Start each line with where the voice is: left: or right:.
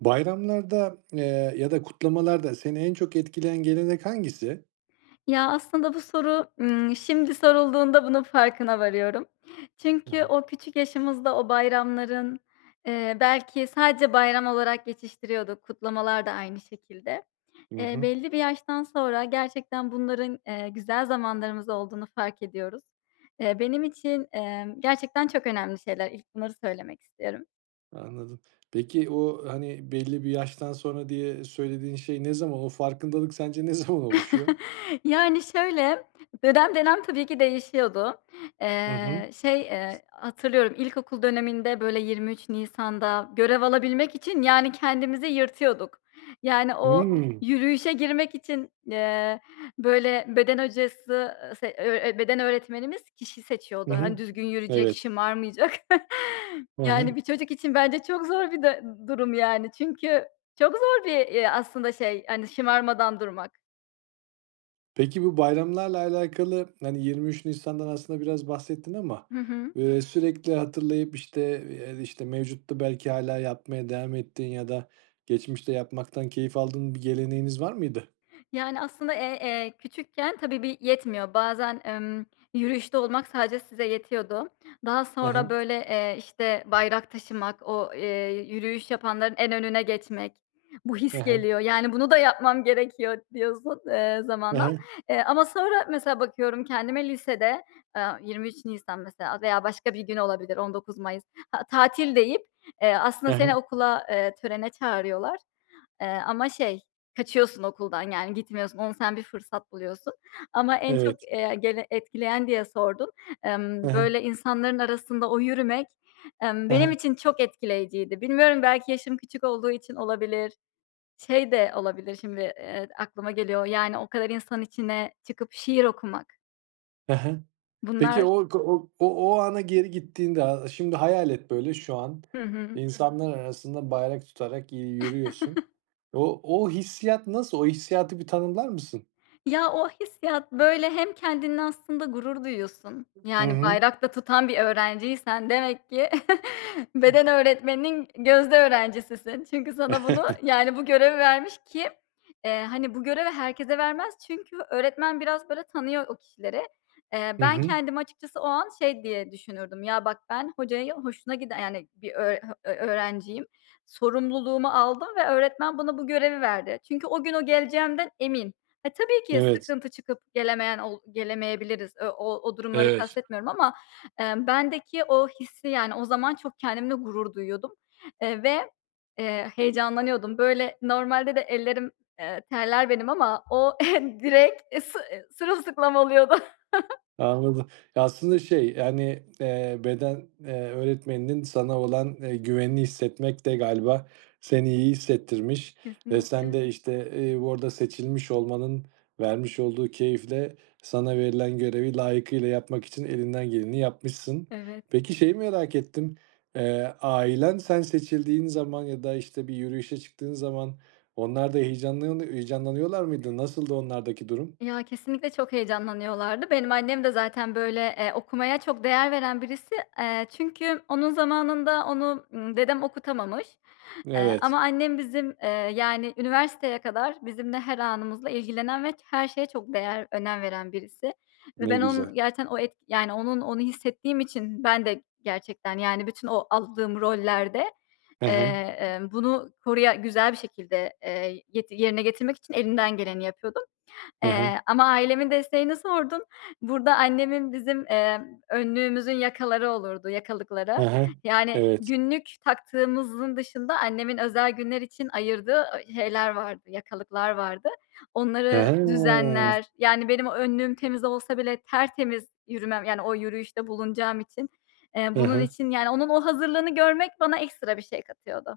right: Bayramlarda, eee, ya da kutlamalarda seni en çok etkileyen gelenek hangisi?
left: Ya, aslında bu soru, ımm, şimdi sorulduğunda bunun farkına varıyorum.
right: Hı
left: Çünkü
right: hı.
left: o küçük yaşımızda o bayramların, eee, belki sadece bayram olarak geçiştiriyorduk. Kutlamalar da aynı şekilde.
right: Hı
left: Eee,
right: hı.
left: belli bir yaştan sonra gerçekten bunların, eee, güzel zamanlarımız olduğunu fark ediyoruz. Eee, benim için, emm, gerçekten çok önemli şeyler ilk bunları söylemek istiyorum.
right: Anladım. Peki, o, hani, belli bir yaştan sonra diye söylediğin şey ne zaman? O farkındalık sence ne zaman oluşuyor?
left: Yani şöyle, dönem dönem tabii ki değişiyordu.
right: Hı hı.
left: Eee, şey, eee, hatırlıyorum ilkokul döneminde böyle 23 Nisan'da görev alabilmek için, yani, kendimizi yırtıyorduk. Yani, o
right: Hıı.
left: yürüyüşe girmek için, eee, böyle beden hocası, eee, se ö ö beden öğretmenimiz kişi
right: Hı
left: seçiyordu.
right: hı.
left: Hani, düzgün yürüyecek,
right: Evet.
left: şımarmayacak.
right: Hı
left: Yani,
right: hı.
left: bir çocuk için bence çok zor bir du durum yani. Çünkü çok zor bir, eee, aslında şey, hani, şımarmadan durmak.
right: Peki bu bayramlarla alakalı, hani, 23 Nisan'dan aslında biraz bahsettin ama,
left: Hı hı.
right: ııı, sürekli hatırlayıp, işte, eee, işte, mevcutta belki hâlâ yapmaya devam ettiğin ya da geçmişte yapmaktan keyif aldığın bir geleneğiniz var mıydı?
left: Yani, aslında, eee, eee, küçükken tabii bir yetmiyor. Bazen, emm, yürüyüşte olmak sadece size yetiyordu. Daha
right: Hı
left: sonra
right: hı.
left: böyle, eee, işte, bayrak taşımak, o, eee, yürüyüş yapanların en önüne geçmek, bu
right: Hı
left: his
right: hı.
left: geliyor. Yani bunu da yapmam gerekiyor d diyorsun, eee,
right: Hı
left: zamanla.
right: hı.
left: Eee, ama sonra mesela bakıyorum kendime lisede, aaa, 23 Nisan mesela veya başka bir gün olabilir, 19 Mayıs, a tatil deyip, eee,
right: Hı
left: aslında seni
right: hı.
left: okula, eee, törene çağırıyorlar. Eee, ama şey kaçıyorsun okuldan, yani gitmiyorsun, onu sen bir fırsat buluyorsun. Ama en çok,
right: Evet.
left: eee, gene etkileyen diye sordun.
right: Hı
left: Emm,
right: hı.
left: böyle insanların arasında o yürümek, emm,
right: Hı hı.
left: benim için çok etkileyiciydi. Bilmiyorum belki yaşım küçük olduğu için olabilir. Şey de olabilir şimdi, eee, aklıma geliyor yani o kadar insanın içine çıkıp şiir okumak.
right: Hı hı. Peki
left: Bunlar
right: o k o o ana geri gittiğinde, a şimdi hayal et böyle şu an,
left: Hı hı.
right: insanlar arasında bayrak tutarak, iii, yürüyorsun. O o hissiyat nasıl? O hissiyatı bir tanımlar mısın?
left: Ya, o hissiyat böyle hem kendinle aslında gurur duyuyorsun.
right: Hı
left: Yani
right: hı.
left: bayrak da tutan bir öğrenciysen demek ki beden öğretmeninin gözde öğrencisisin çünkü sana bunu yani bu görevi vermiş ki, eee, hani bu görevi herkese vermez çünkü öğretmen biraz böyle tanıyor o kişileri. Eee,
right: Hı
left: ben
right: hı.
left: kendimi açıkçası o an şey diye düşünürdüm "Ya, bak, ben hocaya hoşuna giden, e yani bir öğr ha ö öğrenciyim. Sorumluluğumu aldım ve öğretmen bana bu görevi verdi. Çünkü o gün o geleceğimden emin." Ha, tabii, ki
right: Evet.
left: sıkıntı çıkıp gelemeyen ol gelemeyebiliriz, e o o durumları
right: Evet.
left: kastetmiyorum ama, emm, bendeki o hissi yani o zaman çok kendimle gurur duyuyordum, eee, ve, eee, heyecanlanıyordum. Böyle normalde de ellerim, eee, terler benim ama o direk, eee, sı eee, sırılsıklam oluyordu.
right: Anladım, aslında şey yani, eee, beden, eee, öğretmeninin sana olan, eee, güvenini hissetmek de galiba seni iyi hissettirmiş ve sen
left: Kesinlikle.
right: de, işte, ııı, burada seçilmiş olmanın vermiş olduğu keyifle sana verilen görevi layıkıyla yapmak için elinden geleni yapmışsın.
left: Evet.
right: Peki şeyi merak ettim, eee, ailen sen seçildiğin zaman ya da, işte, bir yürüyüşe çıktığın zaman onlar da heyecanlanı heyecanlanıyorlar mıydı? Nasıldı onlardaki durum?
left: Ya kesinlikle çok heyecanlanıyorlardı. Benim annem de zaten böyle, eee, okumaya çok değer veren birisi. Eee, çünkü onun zamanında onu, ımm, dedem okutamamış, eee,
right: Evet.
left: ama annem bizim, eee, yani üniversiteye kadar bizimle her anımızla ilgilenen ve ç her şeye çok değer önem veren birisi ve
right: Ne
left: ben
right: güzel.
left: onun gerçekten o et onun onu hissettiğim için ben de gerçekten yani bütün o aldığım rollerde,
right: Hı
left: eee,
right: hı.
left: emm, bunu koruya güzel bir şekilde, eee, get yerine getirmek için elinden geleni yapıyordum.
right: Hı hı.
left: Eee, ama ailemin desteğini sordun. Burada annemin bizim, emm, önlüğümüzün yakaları olurdu,
right: Hı
left: yakalıkları.
right: hı,
left: Yani
right: evet.
left: günlük taktığımızın dışında annemin özel günler için ayırdığı, ııı, şeyler vardı, yakalıklar vardı. Onları
right: He.
left: düzenler yani benim o önlüğüm temiz olsa bile tertemiz yürümem yani o yürüyüşte bulunacağım için. Eee,
right: Hı
left: bunun
right: hı.
left: için yani onun o hazırlığını görmek bana ekstra bir şey katıyordu.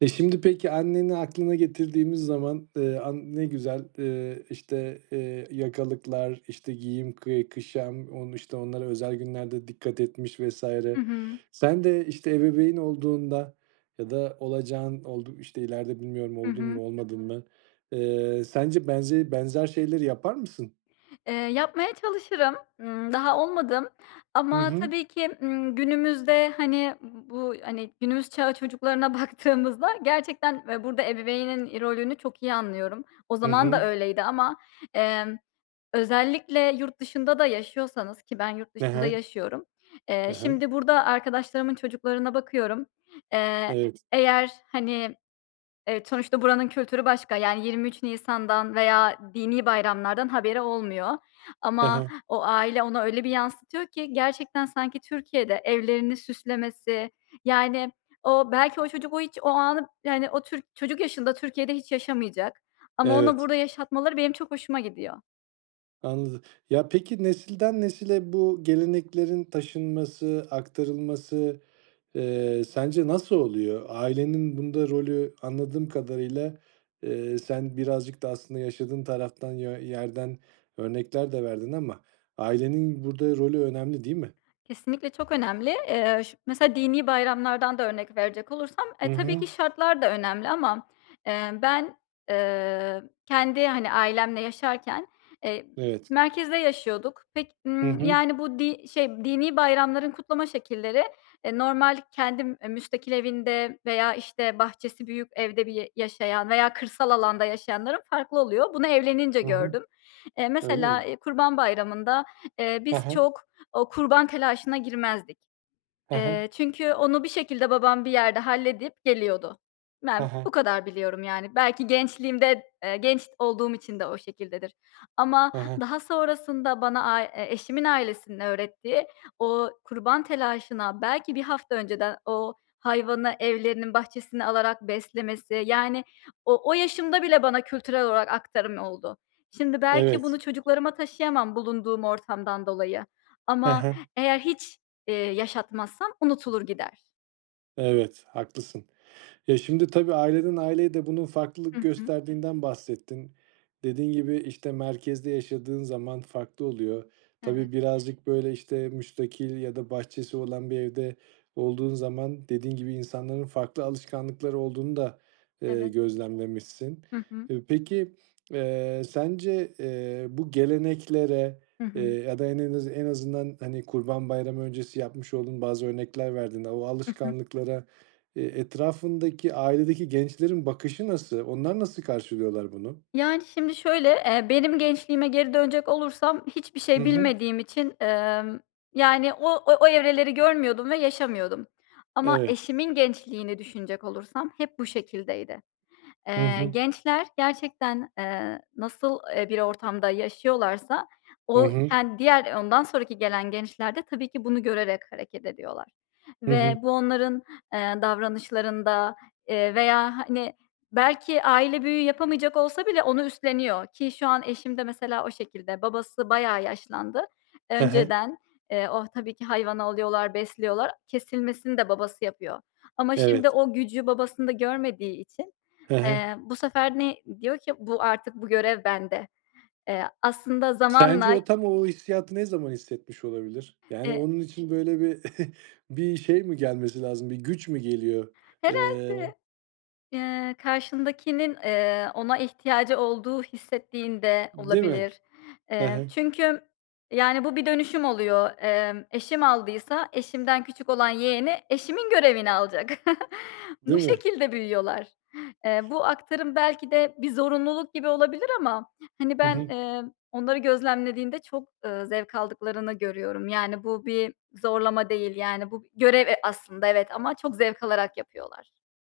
right: E, şimdi peki, anneni aklına getirdiğimiz zaman, eee, an ne güzel, eee, işte, eee, yakalıklar, işte giyim, kı kuşam, onu, işte, onlara özel günlerde dikkat etmiş vs.
left: Hı hı.
right: Sen de, işte, ebeveyn olduğunda ya da olacağın oldu işte, ileride, bilmiyorum,
left: Hı
right: oldun
left: hı.
right: mu, olmadın mı? Eee, sence benze benzer şeyleri yapar mısın?
left: Eee, yapmaya çalışırım, ımm, daha olmadım.
right: Hı
left: Ama
right: hı.
left: tabii ki, ımm, günümüzde, hani, ııı, bu, hani, günümüz çağı çocuklarına baktığımızda gerçekten ve burada ebeveynin i rolünü çok iyi anlıyorum. O
right: Hı
left: zaman
right: hı.
left: da öyleydi ama, emm, özellikle yurt dışında da yaşıyorsanız ki ben yurt
right: He
left: dışında
right: he.
left: yaşıyorum. Eee,
right: He he.
left: şimdi burada arkadaşlarımın çocuklarına bakıyorum. Eee,
right: Evet.
left: eğer, hani, evet, sonuçta buranın kültürü başka yani 23 Nisan'dan veya dini bayramlardan haberi olmuyor.
right: He
left: Ama
right: he.
left: o aile ona öyle bir yansıtıyor ki gerçekten sanki Türkiye'de evlerini süslemesi, yani, o belki o çocuk o hiç o anı yani o tür çocuk yaşında Türkiye'de hiç yaşamayacak. Ama ona
right: Evet.
left: burada yaşatmaları benim çok hoşuma gidiyor.
right: Anladım. Ya, peki, nesilden nesile bu geleneklerin taşınması, aktarılması, eee, sence nasıl oluyor? Ailenin bunda rolü anladığım kadarıyla, eee, sen birazcık da aslında yaşadığın taraftan yö yerden örnekler de verdin ama ailenin burada rolü önemli, değil mi?
left: Kesinlikle çok önemli. Eee, ş mesela dini bayramlardan da örnek verecek olursam,
right: Hı
left: e, tabii ki
right: hı.
left: şartlar da önemli ama, emm, ben, eee, kendi, hani, ailemle yaşarken, eee,
right: Evet.
left: merkezde yaşıyorduk. Pek,
right: Hı
left: ımm,
right: hı.
left: yani, bu di şey dini bayramların kutlama şekilleri, eee, normal kendim müstakil evinde veya işte bahçesi büyük evde bir y yaşayan veya kırsal alanda yaşayanların farklı oluyor. Bunu evlenince
right: Hı hı.
left: gördüm. Eee,
right: Öyle mi?
left: mesela, e, Kurban Bayramı'nda, eee,
right: He
left: biz
right: he.
left: çok o kurban telaşına girmezdik.
right: He he.
left: Eee, çünkü onu bir şekilde babam bir yerde halledip geliyordu.
right: He
left: Ben
right: he.
left: bu kadar biliyorum, yani. Belki gençliğimde, eee, genç olduğum için de o şekildedir. Ama
right: He he.
left: daha sonrasında bana, a eşimin ailesinin öğrettiği o kurban telaşına belki 1 hafta önceden o hayvanı evlerinin bahçesine alarak beslemesi, yani, o o yaşımda bile bana kültürel olarak aktarım oldu. Şimdi belki bunu
right: Evet.
left: çocuklarıma taşıyamam bulunduğum ortamdan dolayı.
right: He
left: Ama
right: he.
left: eğer hiç, eee, yaşatmazsam unutulur gider.
right: Evet, haklısın. Ya, şimdi tabii aileden aileye de bunun
left: Hı
right: farklılık
left: hı.
right: gösterdiğinden bahsettin. Dediğin gibi, işte, merkezde yaşadığın zaman farklı oluyor.
left: Evet.
right: Tabii birazcık böyle, işte, müstakil ya da bahçesi olan bir evde olduğun zaman, dediğin gibi, insanların farklı alışkanlıkları olduğunu da, eee,
left: Evet.
right: gözlemlemişsin.
left: Hı hı.
right: E, peki eee, sence, eee, bu geleneklere,
left: Hı
right: eee,
left: hı.
right: ya da en en azı en azından, hani, kurban bayramı öncesi yapmış olduğun bazı örnekler verdiğinde, o
left: Hı hı.
right: alışkanlıklara, eee, etrafındaki, ailedeki gençlerin bakışı nasıl? Onlar nasıl karşılıyorlar bunu?
left: Yani, şimdi şöyle, eee, benim gençliğime geri dönecek olursam hiçbir
right: Hı
left: şey
right: hı.
left: bilmediğim için, emm, yani, o o evreleri görmüyordum ve yaşamıyordum. Ama
right: Evet.
left: eşimin gençliğini düşünecek olursam hep bu şekildeydi.
right: Hı
left: Eee,
right: hı.
left: gençler gerçekten, eee, nasıl, eee, bir ortamda yaşıyorlarsa,
right: Hı
left: o
right: hı.
left: ken diğer ondan sonraki gelen gençler de tabii ki bunu görerek hareket ediyorlar
right: Hı
left: ve
right: hı.
left: bu onların, eee, davranışlarında, eee, veya, hani, belki aile büyüğü yapamayacak olsa bile onu üstleniyor ki şu an eşim de mesela o şekilde. Babası bayağı yaşlandı
right: He he.
left: önceden. Eee, oh, tabii ki hayvanı alıyorlar, besliyorlar, kesilmesini de babası yapıyor. Ama şimdi
right: Evet.
left: o gücü babasında görmediği için,
right: Hı hı.
left: eee, bu sefer ne diyor ki bu artık bu görev bende. Eee, aslında
right: Sence
left: zamanla
right: o tam o hissiyatı ne zaman hissetmiş olabilir? Yani,
left: E
right: onun için böyle bir bir şey mi gelmesi lazım, bir güç mü geliyor? Eee
left: Herhâlde. Eee, karşındakinin, eee, ona ihtiyacı olduğu hissettiğin de
right: Değil mi?
left: olabilir.
right: Hı
left: Eee,
right: hı.
left: çünkü, yani, bu bir dönüşüm oluyor. Emm, eşim aldıysa eşimden küçük olan yeğeni eşimin görevini alacak. Bu
right: Değil mi?
left: şekilde büyüyorlar. Eee, bu aktarım belki de bir zorunluluk gibi olabilir ama, hani,
right: Hı
left: ben,
right: hı.
left: eee, onları gözlemlediğinde çok, eee, zevk aldıklarını görüyorum. Yani bu bir zorlama değil, yani, bu görev e aslında, evet ama çok zevk alarak yapıyorlar.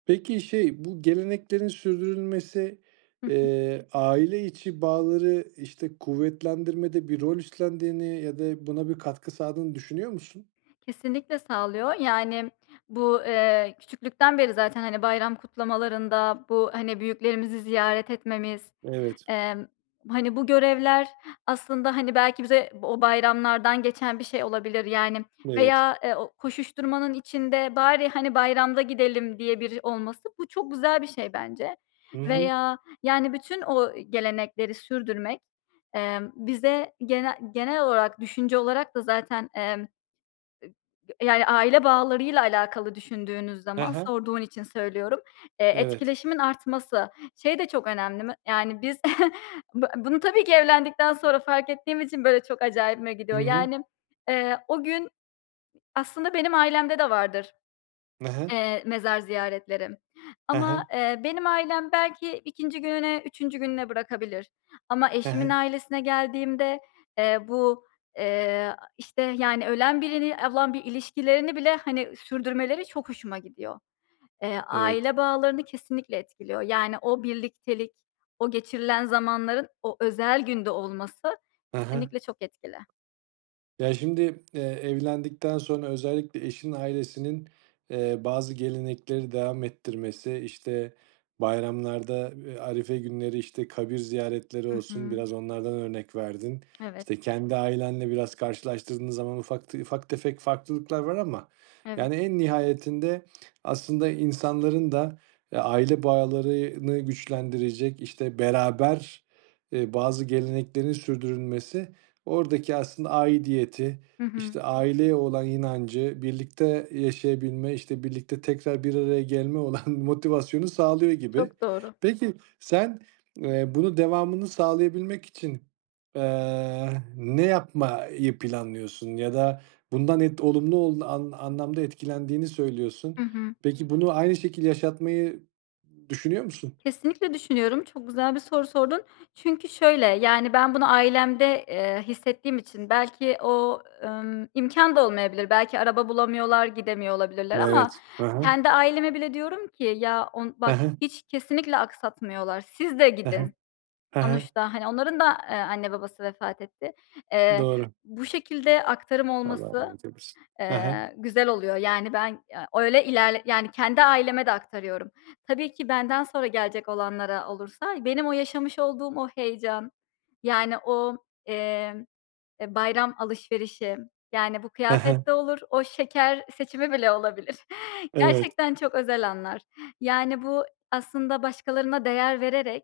right: Peki, şey bu geleneklerin sürdürülmesi,
left: Hı hı.
right: eee, aile içi bağları, işte, kuvvetlendirmede bir rol üstlendiğini ya da buna bir katkı sağladığını düşünüyor musun?
left: Kesinlikle sağlıyor. Yani, bu, eee, küçüklükten beri zaten, hani, bayram kutlamalarında bu, hani, büyüklerimizi ziyaret etmemiz,
right: Evet.
left: emm, hani, bu görevler aslında, hani, belki bize o bayramlardan geçen bir şey olabilir, yani,
right: Evet.
left: veya, eee, o koşuşturmanın içinde bari, hani, bayramda gidelim diye biri olması, bu çok güzel bir şey bence
right: Hı hı.
left: veya, yani, bütün o gelenekleri sürdürmek, emm, bize gene genel olarak düşünce olarak da zaten, emm, [unintelligible] yani, aile bağlarıyla alakalı düşündüğünüz
right: Hı
left: zaman,
right: hı.
left: sorduğun için söylüyorum, eee,
right: Evet.
left: etkileşimin artması. Şey de çok önemli me yani, biz bu bunu tabii ki evlendikten sonra fark ettiğim için, böyle, çok acayibime
right: Hı
left: gidiyor.
right: hı.
left: Yani, eee, o gün aslında benim ailemde de vardır,
right: He he.
left: eee, mezar ziyaretleri
right: He
left: ama,
right: he.
left: eee, benim ailem belki 2. gününe, 3. gününe bırakabilir ama
right: He
left: eşimin
right: he.
left: ailesine geldiğimde, eee, bu, eee, işte, yani, ölen birini olan bir ilişkilerini bile, hani, sürdürmeleri çok hoşuma gidiyor. Eee,
right: Evet.
left: aile bağlarını kesinlikle etkiliyor. Yani, o birliktelik, o geçirilen zamanların o özel günde olması
right: He he.
left: kesinlikle çok etkili.
right: Ya, şimdi, eee, evlendikten sonra özellikle eşinin ailesinin, eee, bazı gelenekleri devam ettirmesi, işte, bayramlarda, eee, arife günleri, işte, kabir ziyaretleri
left: Hı
right: olsun
left: hı.
right: biraz onlardan örnek verdin.
left: Evet.
right: İşte, kendi ailenle biraz karşılaştırdığınız zaman ufak te ufak tefek farklılıklar var ama,
left: Evet.
right: yani, en nihayetinde aslında insanların da, eee, aile bağlarını güçlendirecek, işte, beraber, eee, bazı geleneklerin sürdürülmesi, oradaki aslında aidiyeti,
left: Hı hı.
right: işte, aileye olan inancı, birlikte yaşayabilme, işte, birlikte tekrar bir araya gelmek olan motivasyonu sağlıyor gibi.
left: Çok doğru.
right: Peki, sen, eee, bunun devamını sağlayabilmek için, eee, ne yapmayı planlıyorsun ya da bundan ed olumlu ol an an anlamda etkilendiğini
left: Hı
right: söylüyorsun.
left: hı.
right: Peki, bunu aynı şekilde yaşatmayı düşünüyor musun?
left: Kesinlikle düşünüyorum. Çok güzel bir soru sordun. Çünkü şöyle, yani, ben bunu ailemde, eee, hissettiğim için belki o, ımm, imkân da olmayabilir, belki araba bulamıyorlar, gidemiyor olabilirler ama
right: Evet, hı hı.
left: kendi aileme bile diyorum ki: "Ya on
right: Hı
left: bak
right: hı.
left: hiç kesinlikle aksatmıyorlar, siz de
right: Hı hı,
left: gidin."
right: hı hı.
left: Sonuçta, hani, onların da, eee, anne babası vefat etti. Eee,
right: Doğru.
left: bu şekilde aktarım
right: Allah
left: olması,
right: rahmet eylesin, hı hı.
left: eee, güzel oluyor. Yani, ben, eee, öyle ilerle yani, kendi aileme de aktarıyorum. Tabii ki benden sonra gelecek olanlara olursa benim o yaşamış olduğum o heyecan, yani, o, eee, eee, bayram alışverişi, yani, bu
right: Hı hı.
left: kıyafet de olur o şeker seçimi bile olabilir.
right: Evet.
left: Gerçekten çok özel anlar. Yani, bu aslında başkalarına değer vererek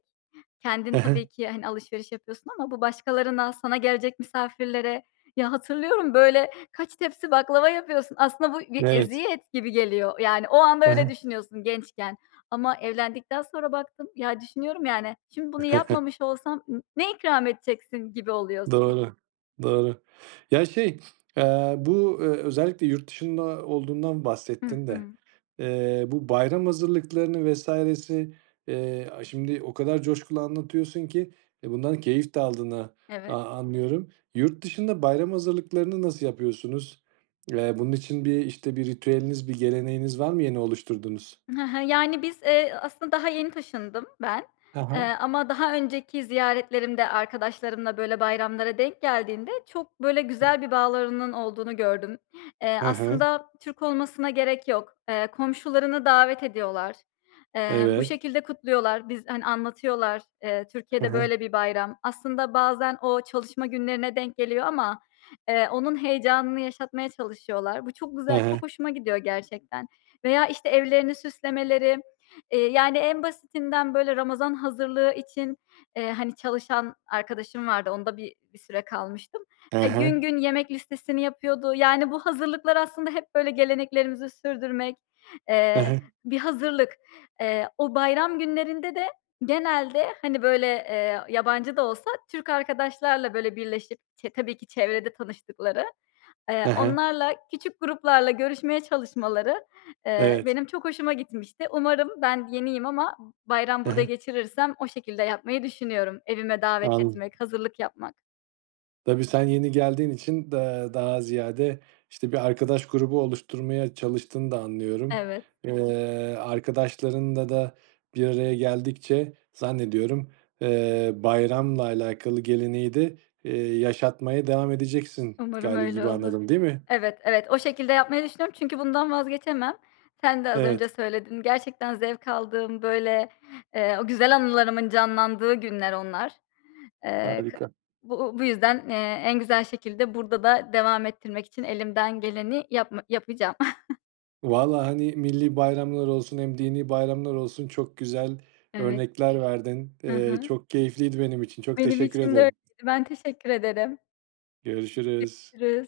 left: kendin
right: Hı
left: tabii
right: hı.
left: ki hani alışveriş yapıyorsun ama bu başkalarına sana gelecek misafirlere. Ya, hatırlıyorum böyle kaç tepsi baklava yapıyorsun, aslında bu bir
right: Evet.
left: eziyet gibi geliyor. Yani o anda
right: Hı
left: öyle
right: hı.
left: düşünüyorsun gençken ama evlendikten sonra baktım. Ya, düşünüyorum, yani, şimdi bunu yapmamış olsam n ne ikram edeceksin gibi oluyorsun.
right: Doğru, doğru. Ya, şey, eee, bu, eee, özellikle yurt dışında olduğundan
left: Hı
right: bahsettin de,
left: hı.
right: eee, bu bayram hazırlıklarını vs.si, eee, aaa, şimdi o kadar coşkulu anlatıyorsun ki, e, bundan keyif de aldığını
left: Evet.
right: a anlıyorum. Yurtdışında bayram hazırlıklarını nasıl yapıyorsunuz? Eee, bunun için bir, işte, bir ritüeliniz, bir geleneğiniz var mı yeni oluşturduğunuz?
left: Hı hı, yani, biz, eee, aslında daha yeni taşındım ben.
right: Ha
left: Eee,
right: ha.
left: ama daha önceki ziyaretlerimde arkadaşlarımla, böyle, bayramlara denk geldiğinde çok, böyle, güzel bir bağlarının olduğunu gördüm. Eee,
right: Hı hı.
left: aslında Türk olmasına gerek yok. Eee, komşularını davet ediyorlar. Eee, bu
right: Evet.
left: şekilde kutluyorlar. Biz, hani, anlatıyorlar, eee,
right: Hı
left: Türkiye'de
right: hı.
left: böyle bir bayram. Aslında bazen o çalışma günlerine denk geliyor ama, eee, onun heyecanını yaşatmaya çalışıyorlar. Bu çok
right: Hı
left: güzel,
right: hı.
left: çok hoşuma gidiyor gerçekten veya işte evlerini süslemeleri. Eee, yani, en basitinden böyle Ramazan hazırlığı için, eee, hani, çalışan arkadaşım vardı onda bir bir süre kalmıştım.
right: E
left: Eee, gün
right: he.
left: gün yemek listesini yapıyordu. Yani, bu hazırlıklar aslında hep böyle geleneklerimizi sürdürmek,
right: He
left: eee,
right: he.
left: bir hazırlık. Eee, o bayram günlerinde de genelde, hani, böyle, eee, yabancı da olsa Türk arkadaşlarla böyle birleşip çe tabii ki çevrede tanıştıkları, eee,
right: He he.
left: onlarla, küçük gruplarla görüşmeye çalışmaları, eee,
right: Evet.
left: benim çok hoşuma gitmişti. Umarım ben yeniyim ama bayram
right: Hı
left: burada
right: hı.
left: geçirirsem o şekilde yapmayı düşünüyorum evime davet
right: Anladım.
left: etmek, hazırlık yapmak.
right: Tabii sen yeni geldiğin için da daha ziyade, işte, bir arkadaş grubu oluşturmaya çalıştığını da anlıyorum.
left: Evet.
right: Eee, arkadaşlarınla da bir araya geldikçe zannediyorum, eee, bayramla alakalı geleneği de, eee, yaşatmaya devam edeceksin
left: Umarım
right: gali
left: öyle
right: gibi
left: olur.
right: anladım, değil mi?
left: Evet, evet o şekilde yapmayı düşünüyorum. Çünkü bundan vazgeçemem. Sen de az
right: Evet.
left: önce söyledin. Gerçekten zevk aldığım, böyle, eee, o güzel anılarımın canlandığı günler onlar. Eee, kı
right: Harika.
left: bu bu yüzden, eee, en güzel şekilde burada da devam ettirmek için elimden geleni yapma yapacağım.
right: Valla, hani, milli bayramlar olsun, hem dini bayramlar olsun, çok güzel
left: Evet.
right: örnekler verdin.
left: Hı
right: Eee,
left: hı.
right: çok keyifliydi benim için. Çok
left: Benim
right: teşekkür
left: için de öyleydi.
right: ederim.
left: Ben teşekkür ederim.
right: Görüşürüz.
left: Görüşürüz.